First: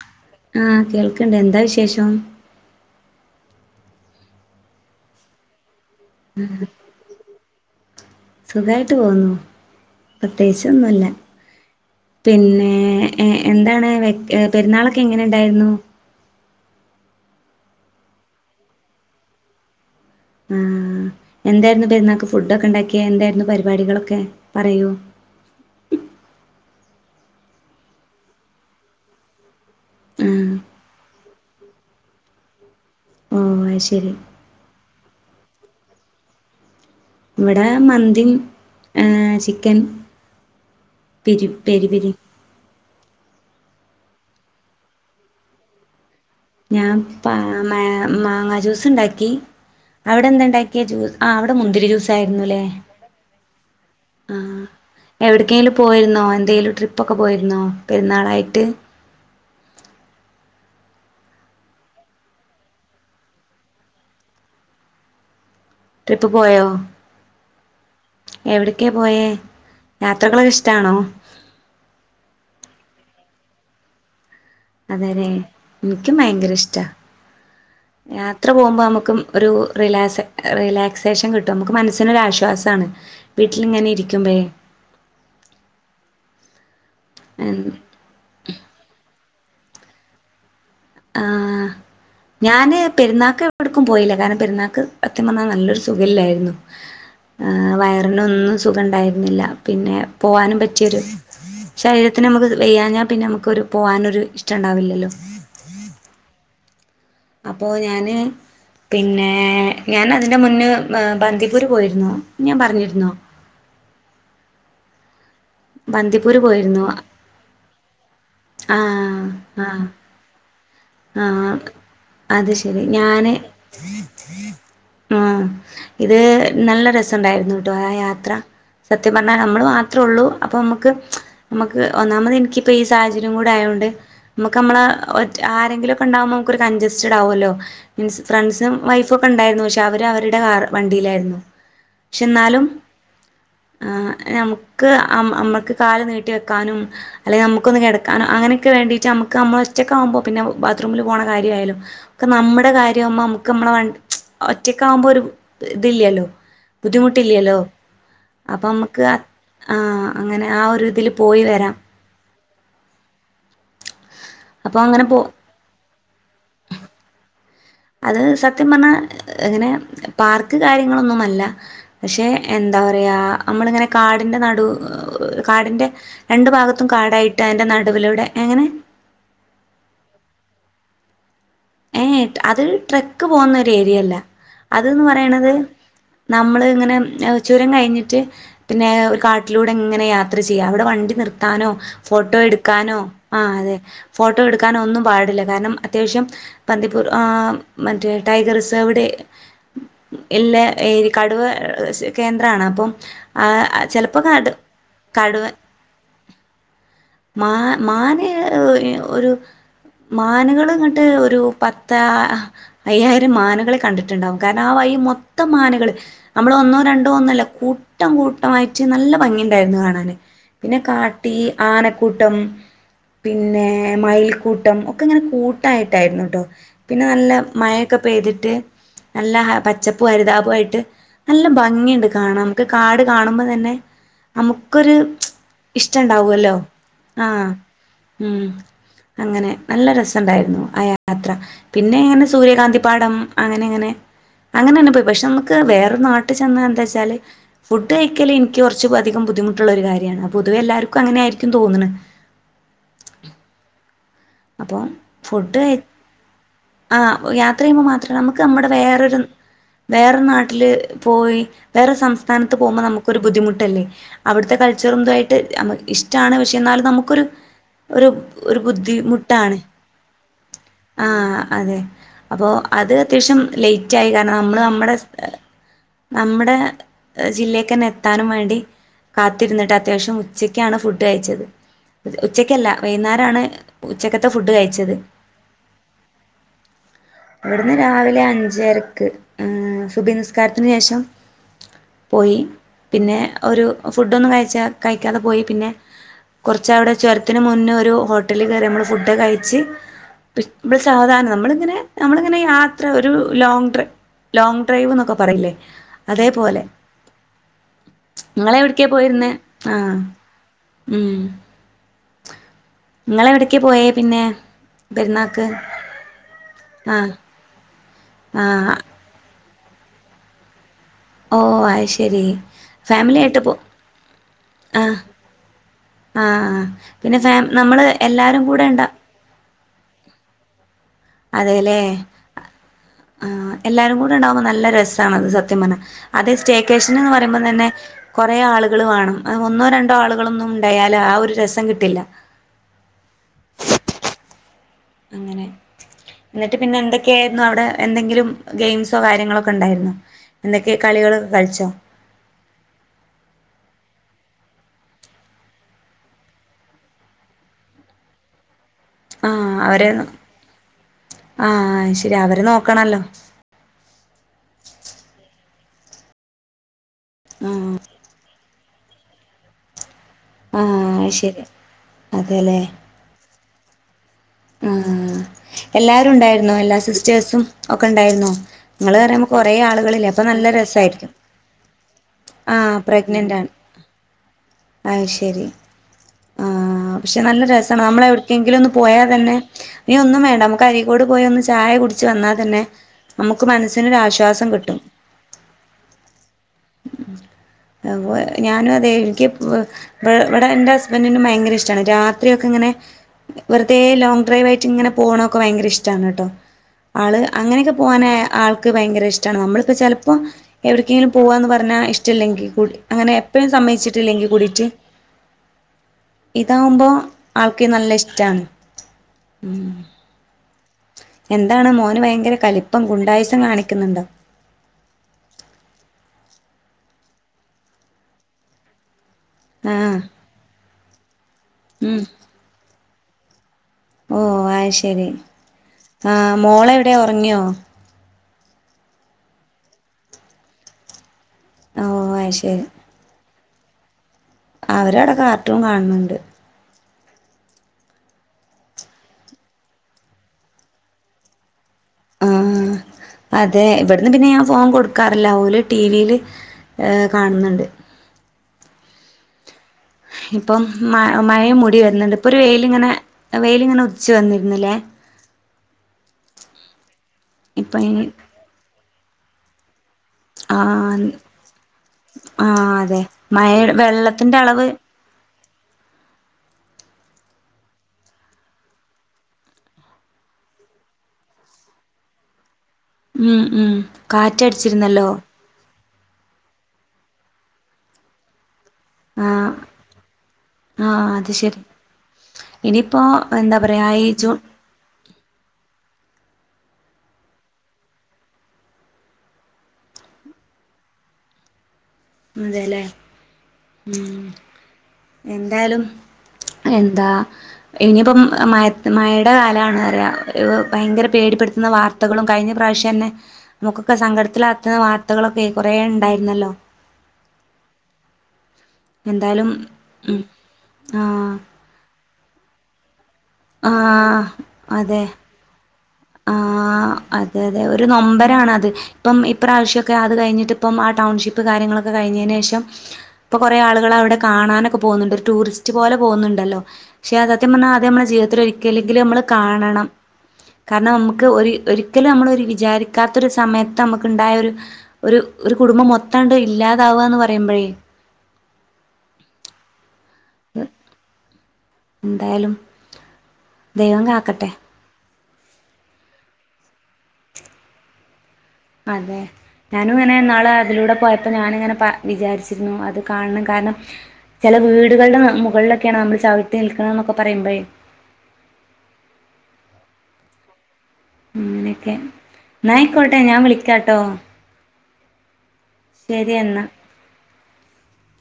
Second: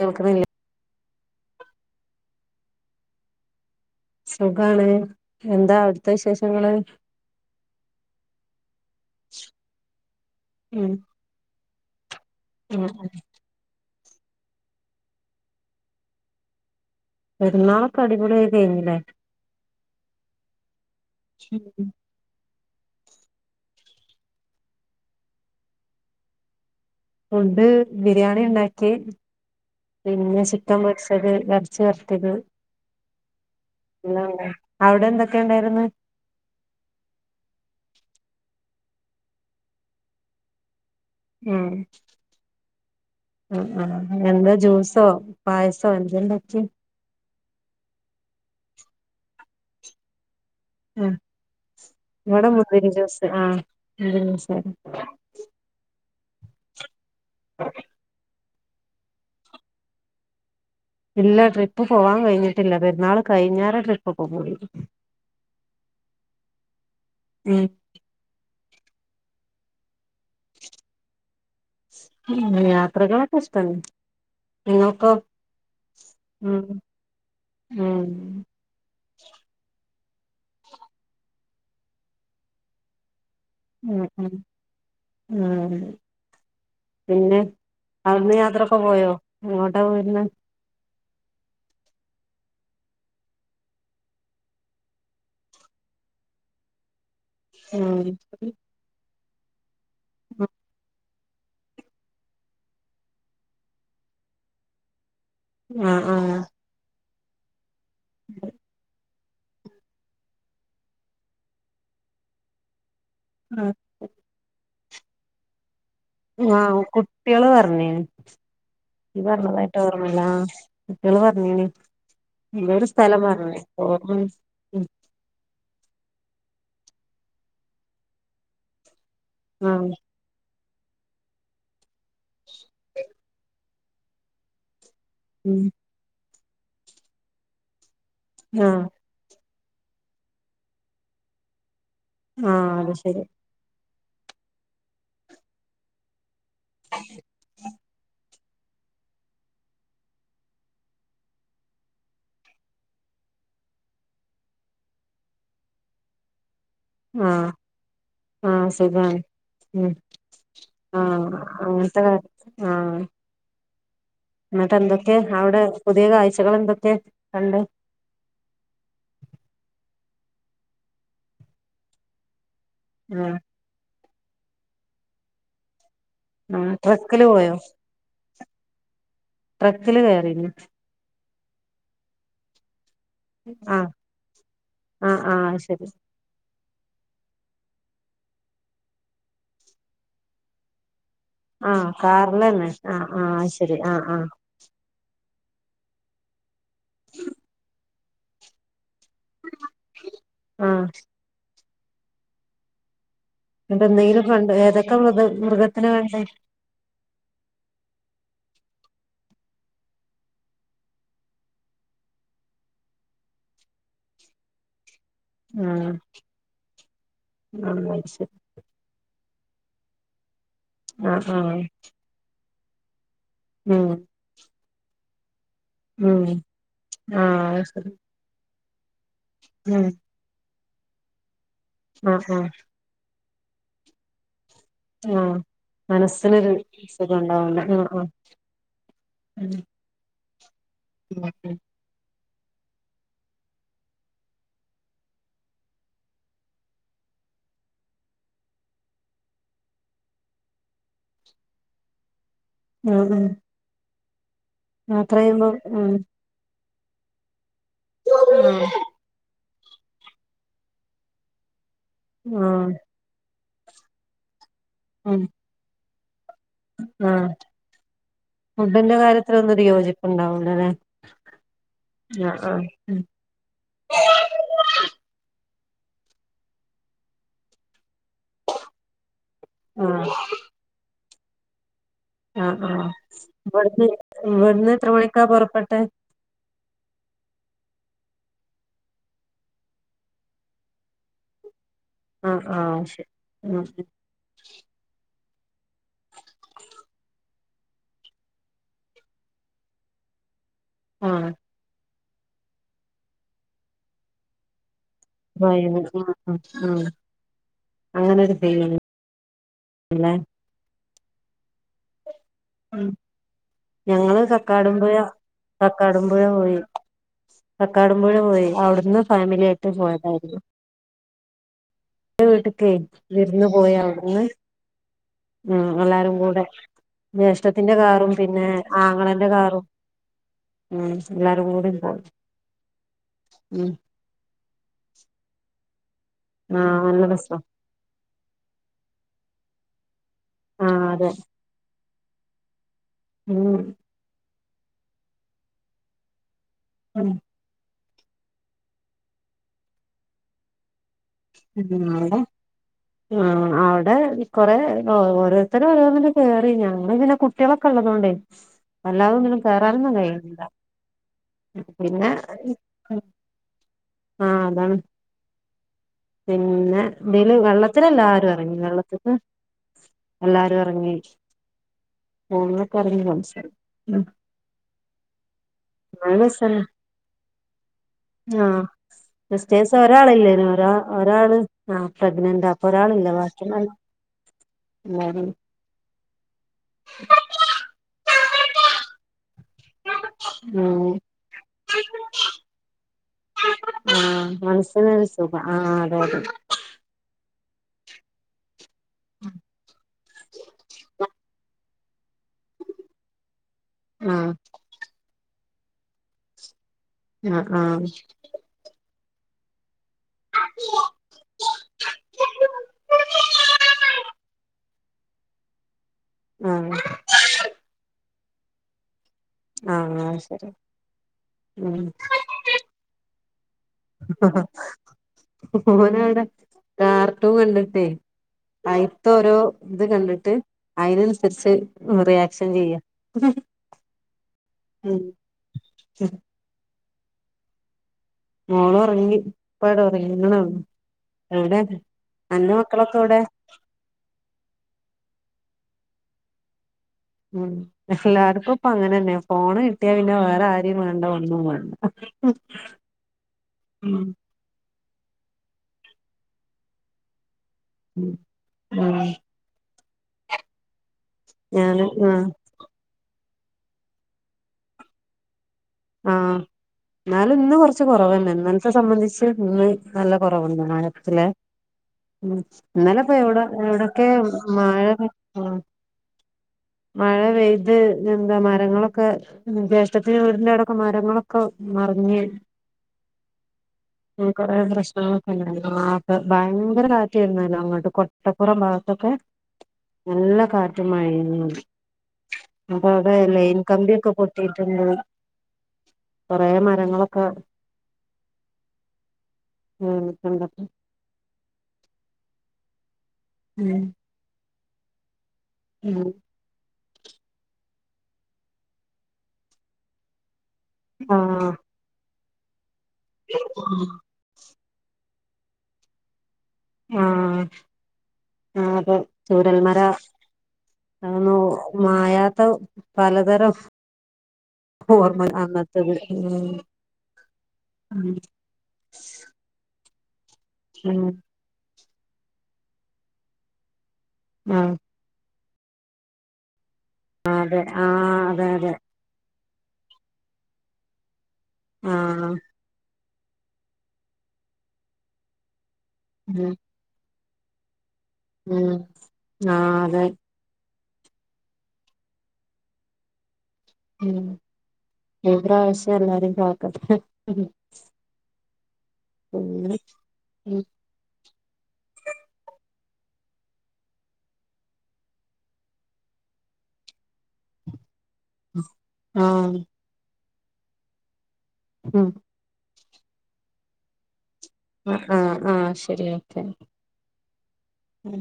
കേൾക്കണില്ലേ ആ കേൾക്ക പിന്നെന്താ വിശേഷം സുഖാണ് എന്ത വിശേഷങ്ങള് സുഖായിട്ട് പോവുന്നു ഉം പ്രത്യേകിച്ചൊന്നുല്ല പിന്നേ ഉം ഉം എ എന്താണ് എ പെരുന്നാളൊക്കെ എങ്ങനെ ണ്ടായിരുന്നു പെരുന്നാളൊക്കെ അടിപൊളിയായി കഴിഞ്ഞില്ലേ ആ എന്തായിരുന്നു പെരുന്നാൾക്ക് ഫു ഫുടൊക്കെ ഉണ്ടാക്കിയെ എന്തായിരുന്നു പരിപാടികളൊക്കെ പറയൂ ഫുഡ് ബിരിയാണി ഇണ്ടാക്കി പിന്നെ ആഹ് ചിക്കൻ പൊര്ചത് എറച്ചി വർത്തത് ആ അയ്ശരി അവ്ടെ എന്തൊക്കെണ്ടായ്ര്ന്ന് ഇവിടെ മന്തും ഏ ചിക്കൻ പെരു പെരി പെരിം ആ ആ എന്താ ജ്യൂസോ പായസോ എന്തേണ്ടാ ഞാം മാ മാ മാങ്ങാ ജ്യൂസ്ണ്ടാക്കി അവിടെ എന്തണ്ടാ എ ജ്യൂ ആഹ് ആ അവ്ടെ മുന്തിരി ഇവിടെ ജൂസായിര്ന്നൂല്ലേ മുന്തിരി ജ്യൂസ് ആഹ് മുന്തിരി ആ ജ്യൂസായിരുന്നു എവിട്ക്കേലും പോയിര്ന്നോ എന്തേലും ട്രി ഇപ്പൊക്കെ പോയിരുന്ന പെരുന്നാളായി ട്ട് ഇല്ല ട്രിപ്പ് പോവാൻ കഴിഞ്ഞിട്ടില്ല പെരുന്നാള് കഴിഞ്ഞാരെ ട്രിപ്പാെക്കെ പോയി ട്രിപ്പ് പോയോ ഉം എവിട്ക്കേ പോയേ യാത്രകളൊക്കെ ഇഷ്ടാണോ യാത്രകളൊക്കെഷ്ട്ടാണ് അതേ ലെ ൻക്കും ഭയങ്കര ഉം ഇഷ്ടാ ഉം യാത്ര പോകുമ്പോ നമുക്കും ഒരു റിലാക്സ് എ റിലാക്സേഷൻ കിട്ടും മ്മക്ക് മനസിനൊരാശ്വാസാണ് ഉ ഉ ഉമ് പിന്നെ അവ്ട്ന്ന് യാത്രോ പോയോ അങ്ങോട്ട പോയിരുന്നെ ആഹ് ഞാന് പെരുന്നാക്ക് എപ്പടക്കും പോയില്ല കാരണം പെരുന്നാക്ക് അത്യം പറഞ്ഞാ നല്ലൊരു സുഖല്യാരൂന്നു ആഹ്‌ ഉം വയറിനൊന്നും സുഖണ്ടായ് ഇല്ല പിന്നെ പോവാനും പറ്റിയൊരു ശരീരത്തിന് നമുക്ക് വയ്യാഞ്ഞാ പിന്നെ നമുക്ക് ഒരു പോവാനൊരു ഇഷ്ടം ഉണ്ടാവില്ലല്ലോ ആഹ് ആഹ്‌ പ്പോ ഞാന് പിന്നെ ഏഹ് ഞാൻഅതിൻ്റെ മുന്ന് ബന്തിപൂര് പോയിരുന്നു ഞാൻ പറഞ്ഞിരുന്നോ ആഹ ബന്ദിപ്പൂര് ങ്ങാവു പോയിരുന്നു കുട്ടിയേള് പറഞ് നി ആഹ് പറഞ്ഞതായിട്ട് ആഹ് ഓർമ്മല്ല ആഹ്‌ കുട്ടേള് ആഹ് പറഞ്ഞിന് അത് ശരി എന്തോരുസ്ഥലം ഞാന് പറഞ് ഓർമ ആഹ് ഇത് നല്ല രസണ്ടായിരുന്നു ട്ടോ ആ യാത്ര സത്യം പറഞ്ഞാ നമ്മള് ആഹ് മാത്രോള്ളൂ അപ്പംനമ്മ ക്ക്‌ ച്ച നമുക്ക് ഒന്നാമത് എനി ഇപ്പ സാഹചര്യം ന്നുംകൂടായൊണ്ട് നമ്മക്ക്‌ നമ്മളെ ഒറ്റ് ഉം ആരെങ്കിലൊക്കെ ഇണ്ടാമു ഒരു കൺചസ്റ്റഡ് ആവൊല്ലോ മീൻസ് ഫ്രണ്ട്സും ആഹ് വൈഫും ഒക്കെ ഉണ്ടായിരുന്നു പ ക്ഷെ അവര് അവരുടെ കാർ വണ്ടിയിലായിരുന്നു പക്ഷെ എന്നാലും ആഹ് അത് ശരി ആഹ് നമുക്ക് അമ്മ അമ്മക്ക് കാല് നീട്ടി വെ ക്കാനും അല്ലങ്കി നമുക്കൊന്ന് കെടക്ക്‌ ക്കാനും അങ്ങനൊക്കെ വേണ്ടീട്ട് നമക്ക് നമ്മള് ഒറ്റക്കാവുമ്പോ പിന്ന ബാത്റൂമില് പോണ കാര്യ ആയാലും ഒക്കെ നമ്മടെ കാര്യാവ്മ്പം നമുക്ക് നമ്മളെ വണ്ടി ച്ച് ഒറ്റക്കാവുമ്പോ ഒരു ഇതില്ലല്ലോ. ആഹ് ബുദ്ധിമുട്ടില്ല്യല്ലോ ആഹ് അപ്പൊമ്മക്ക് സുഖാണ് ഉം ആഹ് അങ്ങനെ ആ ഒരു ഇതില് ആഹ് പോയി വരാം അങ്ങനത്തെ ആഹ് എന്നിട്ട് അപ്പോൾ അങ്ങനെ എന്തൊക്കെ പോ അവിടെ പുതിയ കാഴ്ചകൾ എന്തൊക്കെ കണ്ട് അത് സത്യം പറഞ്ഞാ എങ്ങനെ പാർക്ക് കാര്യങ്ങളൊന്നുമല്ല പക്ഷെ എന്താ പറയാ ആഹ് നമ്മള് ഇങ്ങനെ കാടിൻ്റെ നടു കാടിൻ്റെ രണ്ടു ആഹ് ഭാഗത്തും ട്രക്കില് കാടായിട്ട് പോയോ അയ്ന്റെ നടുവിലൂടെ എങ്ങനെ? ട്രക്കില് കേറിന്ന് ഏഹ് അത് ട്രക് ക്പോുന്നൊര് ആഹ് ഏരിയല്ല. അത് ന്ന് ആഹ് പറയണത് ആഹ് ശരി നമ്മള് ങ്ങനെ ചുരം കൈഞ്ഞിട്ട് പിന്നേ ഒരു കാട്ടിലൂടെ ഇങ്ങനെ യാത്ര ചെയ്യാ. അവിടെ വണ്ടി നിർത്താനോ ആഹ് ഫോട്ടോ കാറിലന്നെ എടുക്കാനോ അത് ആഹ് ശരി അതെ ആഹ് ആഹ് ഫോട്ടോ എടുക്കാനോ ഒന്നും പാടില്ല. ഗനം അത്യാവശ്യം പന്ദിപ്പൂർ ആഹ് മറ്റേ ടൈഗർ റിസേവ്ഡ് ഏ എല്ല ആഹ് ഏരി കടുവ. ഏ കേന്ദ്രണ് അപ്പം. ആഹ് എന്നിട്ട് ങ് ചെലപ്പോ എന്തെങ്കിലും കണ്ട് കടു ഏതൊക്കെ മൃഗ കടുവ മൃഗത്തിനെ കണ്ടേ മാ മാന് ങ് ഇ ഒരു മാന്കള് ഇങ്ങട്ട് ഒരു പത്താ അയ്യായിരംമാന്കളെ കണ്ട്ട്ട്ണ്ടാവും കാരണം ആ വഴി മൊ ത്തം ആഹ് മാനകള് നമ്മളൊന്നോ രണ്ടോന്നല്ല ആഹ് അത് കൂട്ടം ശരി കൂട്ടമായിട്ട് നല്ല ഭംഗിണ്ടായിരുന്നു കാണാന് പിന്നെ ആഹ് കാട്ടി ആഹ് ആനക്കൂട്ടം പിന്നേ ഉം മയിൽക്കൂ ട്ടം ഒക്കെങ്ങനെ കൂ ഉം ട്ടായിട്ടായിരുന്നുട്ടോ ഇന്ന് ആഹ് നല്ല അത് ശരി മഴക്കെ പെയ്തി ട്ട് നല്ല ഉം പച്ചപ്പൂ ഹരിതാപൂആയിട്ട് നല്ല ഭംഗിയുണ്ട് ആഹ് കാണാം ആഹ് നമുക്ക് കാട് കാണുമ്പോ തന്നെ നമുക്കൊരു ആഹ് ഇഷ് മനസ്സിനൊരു ഇഷ്ട്ടാണ്ടാവോല്ലോ സുഖം ആ ഉണ്ടാവുല്ലേ ആഹ് ആഹ് ഉംഅങ്ങനെ നല്ല ര ത്തണ്ടായിരുന്നു ആ യാത്ര ഉം പിന്നെ ഇങ്ങനെ സൂര്യകാന്തി പാഠം അങ്ങനെ അങ്ങനെ അങ്ങനെന്നെ പോയി പക്ഷെ അമ്മക്ക് വേറെ നാട്ടി ചെന്ന എന്താച്ചാല് ഫുഡ് കഴിക്കല് ഇനിക്ക് കുറച്ചധികം ബുദ്ധിമുട്ടുള്ളരു കാര്യാണ് അ പൊതുവെ എല്ലാർക്കും അങ്ങനെ ആയിരിക്കും തോന്ന്ണ് ഉം ഉം അപ്പൊ യാത്രയുമ്പം ഫുഡ് കയി ഉം ആ ഓ യാ ത്രയുമ്പോ മാത്രാ അമ്മക്ക് ആഹ് അമ്മടെ വേറൊരു വേറെ നാട്ടില് പോയി വേറെ സംസ്ഥാനത്ത് ആഹ് പോകുമ്പോ നമുക്കൊരു ബുദ്ധിമുട്ട് ട്ടല്ലേ അവിടു ത്തെ കൾച്ചറും ഉം എന്തുമായിട്ട് നമുക്ക് ഇഷ്ടം ഷ്ടാണ് പക്ഷെ എന്നാലും നമുക്കൊരു ആഹ് ഒരു ഒരു ഫുഡിന്റെ ബുദ്ധിമു ട്ടാണ് കാര്യത്തിലൊന്നൊരു യോജിപ്പുണ്ടാവൂലല്ലേ ആഹ് അതെ ആഹ് അപ്പോ ആഹ് അത് ഉം അത്യാവശ്യം ലേറ്റ് ആയ കാരണം നമ്മൾ നമ്മുടെ നമ്മുടെ ജില്ലെക്ക് തന്നെ എത്താനും വേണ്ടി കാത്തിരുന്നിട്ട് ആഹ് അത്യാവശ്യം ഉച്ചക്കാണ് ഫുഡ് ഫുഡ് കയിച്ചത് ഉച്ചക്കല്ല വൈന്നേരാണ് ഉച്ചക്കത്തെ ഇവിട്ന്ന് എത്ര മണിക്കാ പൊറപ്പെട്ടെ? ഇവിട്ന്ന് രാവിലെ അഞ്ചരക്ക് ഏഹ് സുബഹ് നിസ്കാരത്തിന് ശേഷം പോയി ആഹ് ആഹ് ശരി പിന്നെ ഉം ഒരു ഫുഡൊന്നും കഴിച്ചാ കഴിക്കാതെ പോയി. പിന്നെ കുറച്ച് അവടെ ചൊര ത്തിന് മുന്നേ ഒരു ഹോട്ടല് കേറി നമ്മള് ഫുഡ് കഴിച്ച് [unintelligible] ആഹ് നമ്മള്ങ്ങനെ നമ്മളിങ്ങനെ യാത്ര ഒരു ലോങ് ട്രി ലോങ് ഡ്രൈവ്ന്നൊക്കെ പറയില്ലേ ഉം ഉം അതേപോലെ ഉം അങ്ങനൊരു ഇങ്ങളെവ്ട്ക്കേ ഫീലിംഗ്ല്ലേ പോയിര്ന്ന് ആഹ് മ് മ് ഞങ്ങള് പിന്നെ കടക്കാടുംപുഴ പെരുന്നാക്ക് കാക്കാടുംപുഴ പോയി ആഹ് തൊടുമ്പോഴ പോയി ആഹ് അവിടുന്ന് ഫാമിലി അയ് ഇന്ന് പോയതായിരുന്നു ഓഹ് ആയി എൻ്റെ വീട്ടക്ക് വിരുന്ന് പോയാ അവിടുന്ന് ആഹ് മ്മ് എല്ലാരും ആഹ് കൂടെ ആഹ് പിന്നെ ഫാ ജ്യേഷ്ഠത്തിന്റെ നമ്മള് കാറും എല്ലാരും പിന്നെ കൂടെ ഇണ്ട ആങ്ങളെന്റെ കാറും ഉം എല്ലാരും കൂടി അതെല്ലേ പോയി ആഹ് ഉം എല്ലാരും കൂടെ ഉണ്ടാകുമ്പോ നല്ല രസാണത് സത്യം പറഞ്ഞാൽ അതെ ആഹ് സ്റ്റേക്കേഷൻ നല്ല എന്ന് രസാ പറയുമ്പോൾ തന്നെ കുറേ ആൾ- വേണം അത് ഒന്നോ രണ്ടോ ആളുകളൊന്നും ആഹ് ഉണ്ടായാൽ ആ ഒരു രസം കിട്ടില്ല മ്മ് അങ്ങനെ എന്നിട്ട് പിന്നെ ഉം എന്തൊക്കെയായിരുന്നു അവിടെ എന്തെങ്കിലും ഗെയിംസോ കാര്യങ്ങളോക്കെ ഉണ്ടായിരുന്നു എന്തൊക്കെ? കളികളൊക്കെ കളിച്ചോ ഉം അവിടെ ആഹ് അവിടെ കൊറെ ഓരോരുത്തര് ഓരോന്നിൽ കേറി ഞങ്ങൾ പിന്നെ കുട്ടികളൊക്കെ ഉള്ളതുകൊണ്ടേ അല്ലാതെ ഒന്നിലും ആഹ് അവരെ കേറാനൊന്നും കഴില്ല ആഹ് പിന്നെ ശരി അവരെ നോക്കണല്ലോ ആഹ് അതാണ് പിന്നെ എന്തേല് വെള്ളത്തിലല്ല ആര് വെള്ളത്ത്ക്ക് എല്ലാരും ഇറങ്ങി ആഹ് ശരി ഫോണിലൊക്കെ ഇറങ്ങി [unintelligible] ആ എല്ലാരും നല്ല ഉണ്ടായിരുന്നോ രസാണ് എല്ലാ സിസ്റ്റേഴ്സും ഒക്കെ ഉണ്ടായിരുന്നോ ആ ഇങ്ങള് പറയുമ്പോ കൊറേ സിസ്റ്റേഴ്സ് ആളുകളില്ലേ അപ്പൊ ഒരാളില്ലേനു നല്ല ഒരാ രസായി ഒരാള് ആ പ്രഗ്നന്റാ ആ അപ്പൊ ഒരാളില്ല പ്രഗ്ന്റാ ബാക്കിയുള്ള എല്ലാരും ഉണ്ടായിരുന്നു. അതുശരി നല്ലരസാണ് നമ്മളെ- എങ്കിലു ഒന്ന് പോയാ- തന്നെ ഇനി ഒന്നും വേണ്ട നമക്ക് അരീക്കോട് പോയി ഒന്ന് ചായ ഉം കുടിച്ചുവന്നാതന്നെ നമുക്ക് ആഹ് മനസ്സിനൊരാശ്വാസം കിട്ടും മനസ്സിനൊരു സുഖം ആഹ് അതെ അതെ ഉവ്വ ഞാനുവ- ദെ എനിക്ക് ഇവ് ഇവിടെ എന്റെ ഹസ്ബൻഡറ്റിനും ഭയങ്കരിഷ്- റ്റാണ് രാത്രിയൊക്കെ ഇങ്ങനെ പേ ലോങ് ആഹ് ഡ്രൈവായിട്ടിങ്ങനെ പോവൊണം ഒക്കെ ഭയങ്കര ഇഷ്ടാണട്ടോ ആള് അങ്ങനെയൊക്കെ ആഹ് പോവാൻ അയ ആൾക്ക് ഭയങ്കരഇഷ്- നമ്മൾ ഇപ്പം ചെല ഇപ്പൊ എവിടക്കെങ്കിലും പോവാന്ന് പറഞ്ഞാ ഇഷ്ടമല്ലെങ്കിൽ കൂടി അങ്ങനെ എപ്പോഴും സമ്മതിച്ചിട്ടില്ലെങ്കിൽ കൂടിട്ട് ആഹ് ഇതാവുമ്പോ ആൾക്ക് നല്ല ഇഷ് റ്റാന്ന് ഉം ആഹ് ആഹ് അത് ശരി എന്താണ് മോന് ഭയങ്കര കലിപ്പം ഗുണ്ടായിസം കാണി മോനാടെ കാർട്ടൂൻ കണ്ടിട്ടേ അയ് തോരൊ ആ ഇത് കണ്ടിട്ട് അയിനന്സരിച്ച് ഉം റിയാക്ഷൻ ചെയ്യാ ഓ ഉം അയ്ശരി ആഹ് മോളെവി ടെ ഒറങ്ങ്യോ മോളൊറങ്ങി പ്പടൊറങ്ങിങ്ങളെളു എവിടെ ഓ അത് അൻ്റെ മക്കളൊക്കെ എവിടെ [inaudible] അവര് അവടെ കാർട്ടൂൺ കാണ്നുണ്ട് ഉം എല്ലാർക്കും ഇപ്പ അങ്ങനെ തന്നെ ഫോണ് കിട്ടിയ പിന്നെ വേറെ ആരെയും വേണ്ട ഒന്നും വേണ്ട ആ അതെ ഉം ഇവടന്ന് പിന്നെ ഞാൻ ഫോൺ കൊടു ക്കാറില്ല ഓല് ടി വി യില് കാണുന്നുണ്ട് ഉം ആഹ് ഇപ്പം മ മഴയ് മൂടി ഞാന് വരുന്നുണ്ട് ആഹ് ഇപ്പൊ ഒരു വെയിലിങ്ങനെ വെയില് ഇങ്ങനെ ഉതിച്ച് വന്നിരുന്നുല്ലേ ആഹ് എന്നാലും ഇന്ന് ഇപ്പൊ കൊറച്ച് ഇനി കൊറവന്നെ ഇന്നൽത്ത സംബന്ധിച്ച് വെ നല്ല കൊറവുണ്ട് ആഹ് മാനത്തിലെ ആഹ് ഇന്നലെ അതെ ഇപ്പൊ ഇവിടെ മഴ ഇവിടെയൊക്കെ വെള്ളത്തിന്റെ അളവ് മഴ ആ മഴ പെയ്ത് എന്താ മരങ്ങളൊക്കെ ജേഷ്ഠത്തിന്റെ വീടിൻ്റെ അവടെ ഒക്കെ മരങ്ങളൊക്കെ മറിഞ്ഞ് ഉം ഉം കാറ്റടിച്ചിരുന്നല്ലോ ഭ ഭയങ്കര കാറ്റായിരുന്നല്ലോ അങ്ങോട്ട് കൊട്ടപ്പുറം ഭാ ത്തൊക്കെ ആഹ് നല്ല കാറ്റും ആഹ് മഴയും അത് ശരി [unintelligible] അപ്പ ഇനിയിപ്പോ അതെ ലൈൻ എന്താ പറയാ ഈ കമ്പിയൊക്കെ ജൂൺ പൊട്ടിയിട്ടുണ്ട്. കൊറെ മരങ്ങളൊക്കെ ഉം [unintelligible] അതേലെ ഉം എന്തായാലും. ഉം എന്താ ഇനിയിപ്പം മഴത് മഴേട കാലാണ് [unintelligible] ഭയങ്കര ആഹ് പേടിപ്പെടുത്തുന്ന വാർത്തകളും കഴിഞ്ഞ പ്രാവ്ശ് [unintelligible] നമുക്കൊക്കെ സങ്കടത്തിലാ [unintelligible] വാർത്തകളൊക്കെ കൊറെ ഇണ്ടായിരുന്നല്ലോ ആഹ് ആ അതെ എന്തായാലും ചൂരൽമര ഉം ആഹ് [unintelligible] മായാ [unintelligible] ആഹ് അതെ ഓർമ്മ അന്നത്തത് ആഹ് അതെ അതെ ഒരു ഉം നൊമ്പരാണത് ഇപ്പം ഇപ്രാവശ്യം ഒക്കെ അത് കഴിഞ്ഞ് ട്ടിപ്പം ആഹ് ഉം ടൗൺഷിപ്പ് കാര്യങ്ങളും കഴിഞ്ഞേനു ശേഷം ഇപ്പ കൊറെ ആളു അവിടെ ആഹ് കാണാനൊക്കെ പോകുന്നുണ്ട് ടൂറിസ്റ്റ് റ്റ് പോലെ പോകുന്നുണ്ടല്ലോ ക്ഷേ സത്യം അതെ പറഞ്ഞാ അത്‌ നമ്മടെ ആഹ് അതെ അതെ ജീവിതത്തിലൊരികലങ്കിലും നമ്മള് കാണണം കാരണം നമ്മക്ക് ക്ക് ഒ ഒരിക്കലും നമ്മൾ ആഹ് ഒരു വിചാരിക കാത്തൊരു സമയത്ത് നമുക്ക് ഉണ്ടായ രു ഒരു ഒരു ഒരു കുടുംബം മൊത്താണ്ട് ഉം ഇല്ലാതാവാ എന്ന് പറ [unintelligible] ഉം ആ അതെ എന്തായാലും ദൈവം ഉം കാാക്കട്ടെ ഈ പ്രാവശ്യം എല്ലാരെ [unintelligible] അതെ ഞാനും ഇങ്ങനെ നാളെ അതിലൂടെ പോയ അപ്പൊ ഞാനിങ്ങനെ പ വിചാരിച്ചിരുന്നു അത് കാണണം കാരണം ചില വീടുകളുടെ മുകളിലൊക്കെയാണ് നമ്മൾ ചവിട്ടി നിൽക്കണ എന്നൊക്കെ പറയുമ്പഴ ആ നൊക്കെ നായ്ക്കോട്ടെ ഞാൻ വിളിക്കാട്ടോ ആ ആആശരി ശരി ഓക്കെ എന്നാ ഉം